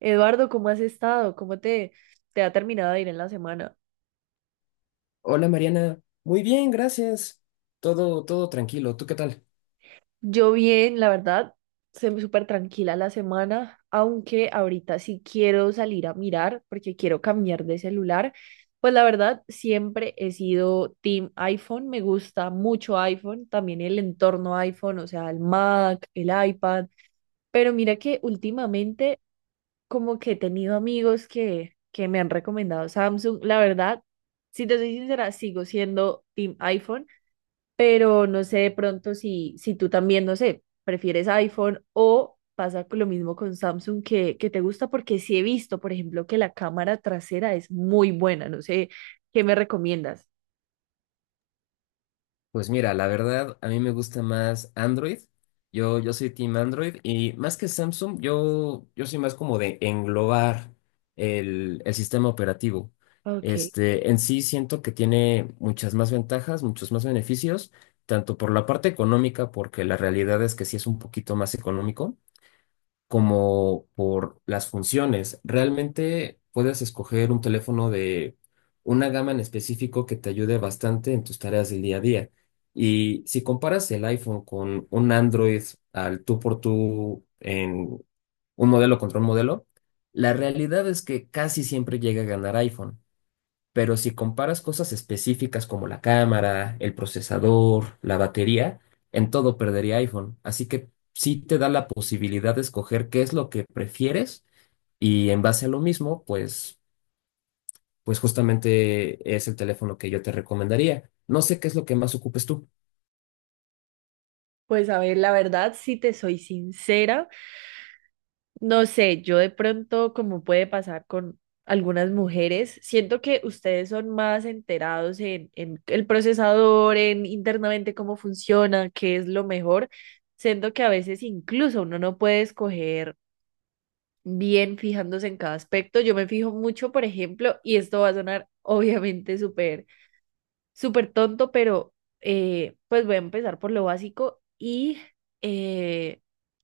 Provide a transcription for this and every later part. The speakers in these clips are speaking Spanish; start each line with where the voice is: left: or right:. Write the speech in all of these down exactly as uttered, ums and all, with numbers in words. right: Eduardo, ¿cómo has estado? ¿Cómo te, te ha terminado de ir en la semana?
left: Hola Mariana, muy bien, gracias. Todo, todo tranquilo. ¿Tú qué tal?
right: Yo bien, la verdad, se me súper tranquila la semana, aunque ahorita sí quiero salir a mirar porque quiero cambiar de celular. Pues la verdad, siempre he sido team iPhone, me gusta mucho iPhone, también el entorno iPhone, o sea, el Mac, el iPad, pero mira que últimamente como que he tenido amigos que, que me han recomendado Samsung. La verdad, si te soy sincera, sigo siendo Team iPhone, pero no sé de pronto si, si tú también, no sé, prefieres iPhone o pasa con lo mismo con Samsung que, que te gusta, porque sí he visto, por ejemplo, que la cámara trasera es muy buena. No sé, ¿qué me recomiendas?
left: Pues mira, la verdad, a mí me gusta más Android. Yo, yo soy team Android y más que Samsung, yo, yo soy más como de englobar el, el sistema operativo.
right: Ok,
left: Este, en sí siento que tiene muchas más ventajas, muchos más beneficios, tanto por la parte económica, porque la realidad es que sí es un poquito más económico como por las funciones. Realmente puedes escoger un teléfono de una gama en específico que te ayude bastante en tus tareas del día a día. Y si comparas el iPhone con un Android al tú por tú en un modelo contra un modelo, la realidad es que casi siempre llega a ganar iPhone. Pero si comparas cosas específicas como la cámara, el procesador, la batería, en todo perdería iPhone. Así que sí te da la posibilidad de escoger qué es lo que prefieres y en base a lo mismo, pues, pues justamente es el teléfono que yo te recomendaría. No sé qué es lo que más ocupes tú.
right: pues a ver, la verdad, si te soy sincera. No sé, yo de pronto, como puede pasar con algunas mujeres, siento que ustedes son más enterados en, en el procesador, en internamente cómo funciona, qué es lo mejor. Siento que a veces incluso uno no puede escoger bien fijándose en cada aspecto. Yo me fijo mucho, por ejemplo, y esto va a sonar obviamente súper súper tonto, pero eh, pues voy a empezar por lo básico y eh,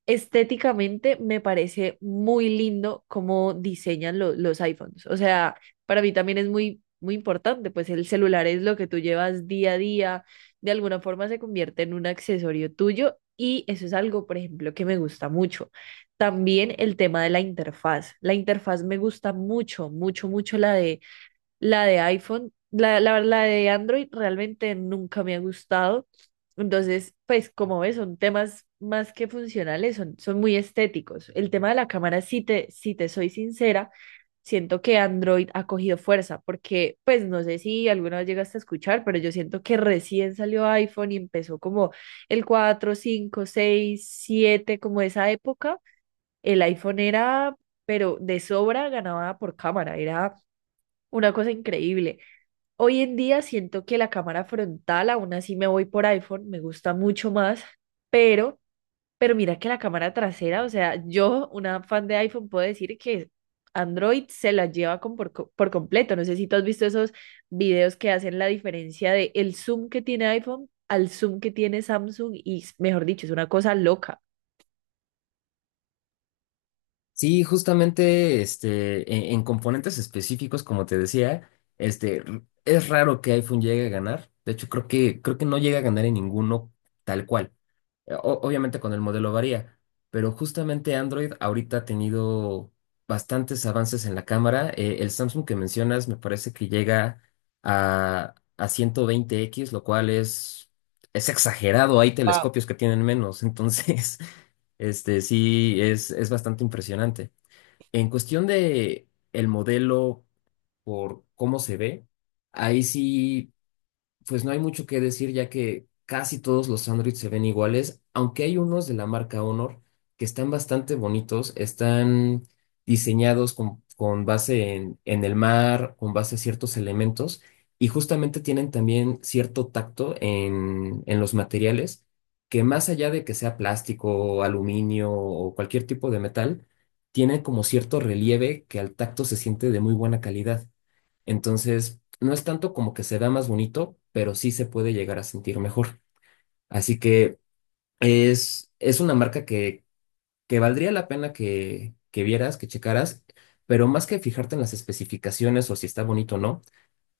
right: estéticamente me parece muy lindo cómo diseñan lo- los iPhones. O sea, para mí también es muy, muy importante, pues el celular es lo que tú llevas día a día, de alguna forma se convierte en un accesorio tuyo y eso es algo, por ejemplo, que me gusta mucho. También el tema de la interfaz. La interfaz me gusta mucho, mucho, mucho la de la de iPhone, la, la, la de Android realmente nunca me ha gustado. Entonces, pues como ves, son temas más que funcionales, son, son muy estéticos. El tema de la cámara, si te, si te soy sincera, siento que Android ha cogido fuerza, porque pues no sé si alguna vez llegaste a escuchar, pero yo siento que recién salió iPhone y empezó como el cuatro, cinco, seis, siete como esa época, el iPhone era, pero de sobra ganaba por cámara, era una cosa increíble. Hoy en día siento que la cámara frontal, aún así me voy por iPhone, me gusta mucho más, pero, pero mira que la cámara trasera, o sea, yo, una fan de iPhone, puedo decir que Android se la lleva con por, co- por completo. No sé si tú has visto esos videos que hacen la diferencia de el zoom que tiene iPhone al zoom que tiene Samsung y, mejor dicho, es una cosa loca.
left: Sí, justamente este, en, en componentes específicos, como te decía, este, r- es raro que iPhone llegue a ganar. De hecho, creo que, creo que no llega a ganar en ninguno tal cual. Eh, o- obviamente con el modelo varía, pero justamente Android ahorita ha tenido bastantes avances en la cámara. Eh, el Samsung que mencionas me parece que llega a, a ciento veinte x, lo cual es, es exagerado. Hay
right: Wow.
left: telescopios que tienen menos, entonces este sí es, es bastante impresionante. En cuestión de el modelo por cómo se ve, ahí sí. Pues no hay mucho que decir, ya que casi todos los Android se ven iguales, aunque hay unos de la marca Honor que están bastante bonitos, están diseñados con, con base en, en el mar, con base a ciertos elementos, y justamente tienen también cierto tacto en, en los materiales, que más allá de que sea plástico, aluminio o cualquier tipo de metal, tienen como cierto relieve que al tacto se siente de muy buena calidad. Entonces, no es tanto como que se vea más bonito, pero sí se puede llegar a sentir mejor. Así que es, es una marca que, que valdría la pena que, que vieras, que checaras, pero más que fijarte en las especificaciones o si está bonito o no,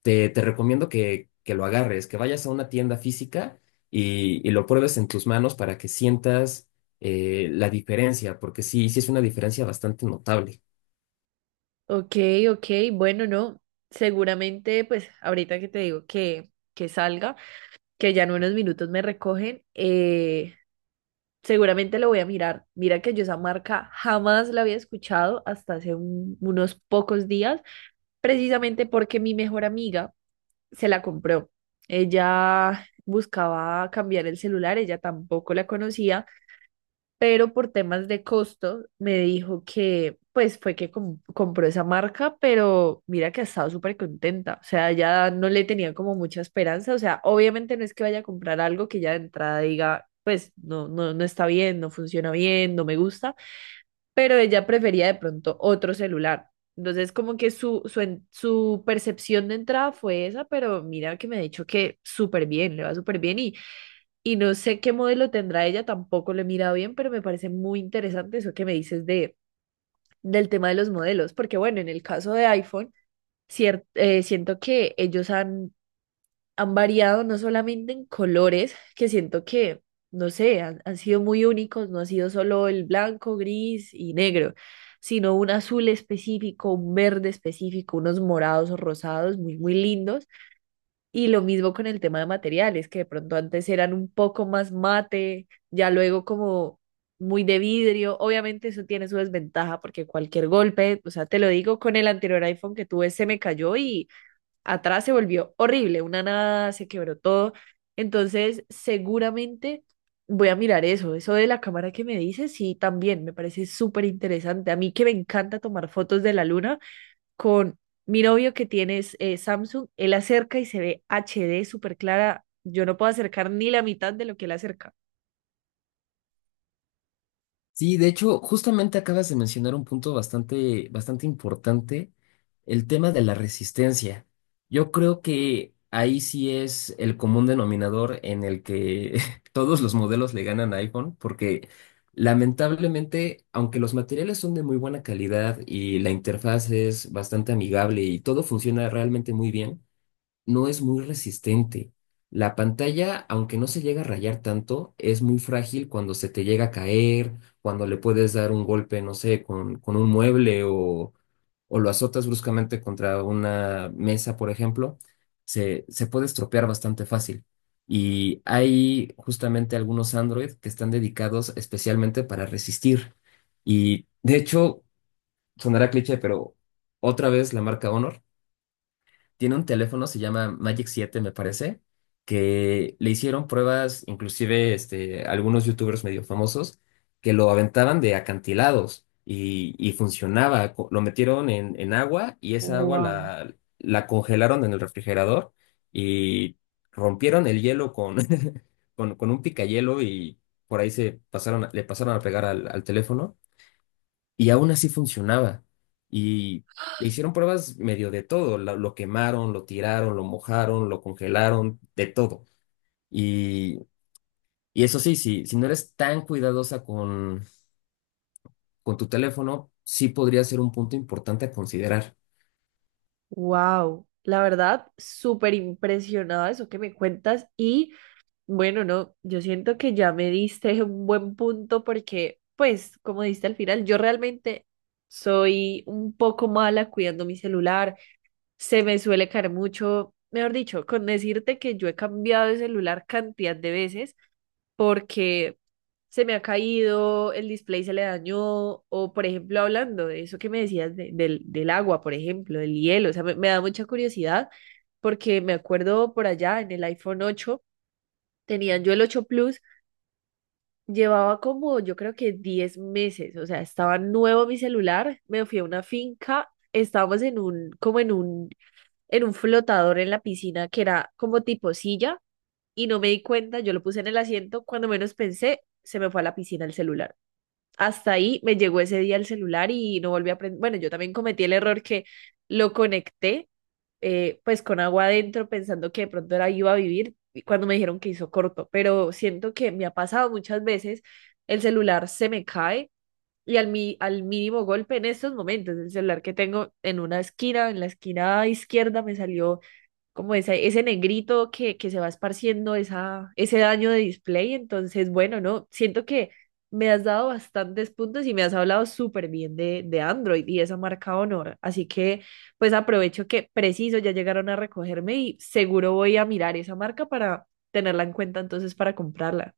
left: te, te recomiendo que, que lo agarres, que vayas a una tienda física y, y lo pruebes en tus manos para que sientas eh, la diferencia, porque sí, sí es una diferencia bastante notable.
right: Ok, ok, bueno, no, seguramente, pues ahorita que te digo que, que salga. Que ya en unos minutos me recogen, eh, seguramente lo voy a mirar. Mira que yo esa marca jamás la había escuchado hasta hace un- unos pocos días, precisamente porque mi mejor amiga se la compró. Ella buscaba cambiar el celular, ella tampoco la conocía pero por temas de costo me dijo que pues fue que com- compró esa marca, pero mira que ha estado súper contenta, o sea, ya no le tenía como mucha esperanza, o sea, obviamente no es que vaya a comprar algo que ya de entrada diga, pues no, no, no está bien, no funciona bien, no me gusta, pero ella prefería de pronto otro celular. Entonces, como que su, su, en- su percepción de entrada fue esa, pero mira que me ha dicho que súper bien, le va súper bien y y no sé qué modelo tendrá ella, tampoco lo he mirado bien, pero me parece muy interesante eso que me dices de, del tema de los modelos, porque bueno, en el caso de iPhone, cier- eh, siento que ellos han, han variado no solamente en colores, que siento que, no sé, han, han sido muy únicos, no ha sido solo el blanco, gris y negro, sino un azul específico, un verde específico, unos morados o rosados muy, muy lindos y lo mismo con el tema de materiales, que de pronto antes eran un poco más mate, ya luego como muy de vidrio. Obviamente eso tiene su desventaja porque cualquier golpe, o sea, te lo digo, con el anterior iPhone que tuve se me cayó y atrás se volvió horrible, una nada, se quebró todo. Entonces, seguramente voy a mirar eso, eso de la cámara que me dices, sí, también me parece súper interesante. A mí que me encanta tomar fotos de la luna con mi novio que tiene es, eh, Samsung, él acerca y se ve H D súper clara. Yo no puedo acercar ni la mitad de lo que él acerca.
left: Sí, de hecho, justamente acabas de mencionar un punto bastante, bastante importante, el tema de la resistencia. Yo creo que ahí sí es el común denominador en el que todos los modelos le ganan a iPhone, porque lamentablemente, aunque los materiales son de muy buena calidad y la interfaz es bastante amigable y todo funciona realmente muy bien, no es muy resistente. La pantalla, aunque no se llega a rayar tanto, es muy frágil cuando se te llega a caer, cuando le puedes dar un golpe, no sé, con, con un mueble o, o lo azotas bruscamente contra una mesa, por ejemplo, se, se puede estropear bastante fácil. Y hay justamente algunos Android que están dedicados especialmente para resistir. Y de hecho, sonará cliché, pero otra vez la marca Honor. Tiene un teléfono, se llama Magic siete me parece, que le hicieron pruebas, inclusive este, algunos youtubers medio famosos, que lo aventaban de acantilados y, y funcionaba. Co- Lo metieron en, en agua y esa agua
right: Wow.
left: la, la congelaron en el refrigerador y rompieron el hielo con, con, con un picayelo y por ahí se pasaron, a- le pasaron a pegar al, al teléfono y aún así funcionaba. Y le hicieron pruebas medio de todo. la- Lo quemaron, lo tiraron, lo mojaron, lo congelaron, de todo. Y, y eso sí, si, si no eres tan cuidadosa con, con tu teléfono, sí podría ser un punto importante a considerar.
right: Wow, la verdad, súper impresionada de eso que me cuentas y bueno, no, yo siento que ya me diste un buen punto porque pues como diste al final, yo realmente soy un poco mala cuidando mi celular, se me suele caer mucho, mejor dicho, con decirte que yo he cambiado de celular cantidad de veces porque se me ha caído, el display se le dañó, o por ejemplo, hablando de eso que me decías de- del, del agua, por ejemplo, del hielo, o sea, me, me da mucha curiosidad porque me acuerdo por allá en el iPhone ocho tenían yo el ocho Plus, llevaba como yo creo que diez meses, o sea, estaba nuevo mi celular, me fui a una finca, estábamos en un, como en un, en un flotador en la piscina que era como tipo silla y no me di cuenta, yo lo puse en el asiento, cuando menos pensé, se me fue a la piscina el celular. Hasta ahí me llegó ese día el celular y no volví a aprender. Bueno, yo también cometí el error que lo conecté eh, pues con agua adentro pensando que de pronto era iba a vivir y cuando me dijeron que hizo corto, pero siento que me ha pasado muchas veces, el celular se me cae y al, mi, al mínimo golpe en estos momentos, el celular que tengo en una esquina, en la esquina izquierda me salió como ese, ese negrito que, que se va esparciendo esa, ese daño de display. Entonces, bueno, no, siento que me has dado bastantes puntos y me has hablado súper bien de, de Android y esa marca Honor. Así que, pues aprovecho que preciso, ya llegaron a recogerme y seguro voy a mirar esa marca para tenerla en cuenta entonces para comprarla.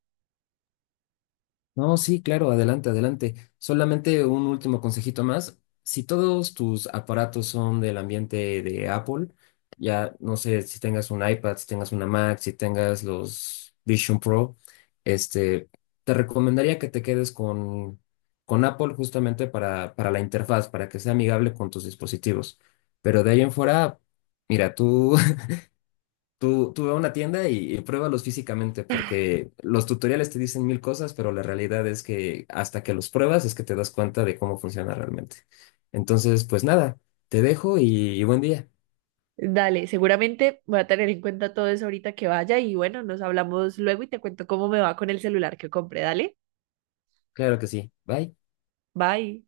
left: No, sí, claro, adelante, adelante. Solamente un último consejito más. Si todos tus aparatos son del ambiente de Apple, ya no sé si tengas un iPad, si tengas una Mac, si tengas los Vision Pro, este, te recomendaría que te quedes con, con Apple justamente para, para la interfaz, para que sea amigable con tus dispositivos. Pero de ahí en fuera, mira, tú Tú, tú ve a una tienda y, y pruébalos físicamente, porque los tutoriales te dicen mil cosas, pero la realidad es que hasta que los pruebas es que te das cuenta de cómo funciona realmente. Entonces, pues nada, te dejo y y buen día.
right: Dale, seguramente voy a tener en cuenta todo eso ahorita que vaya y bueno, nos hablamos luego y te cuento cómo me va con el celular que compré. Dale,
left: Claro que sí. Bye.
right: bye.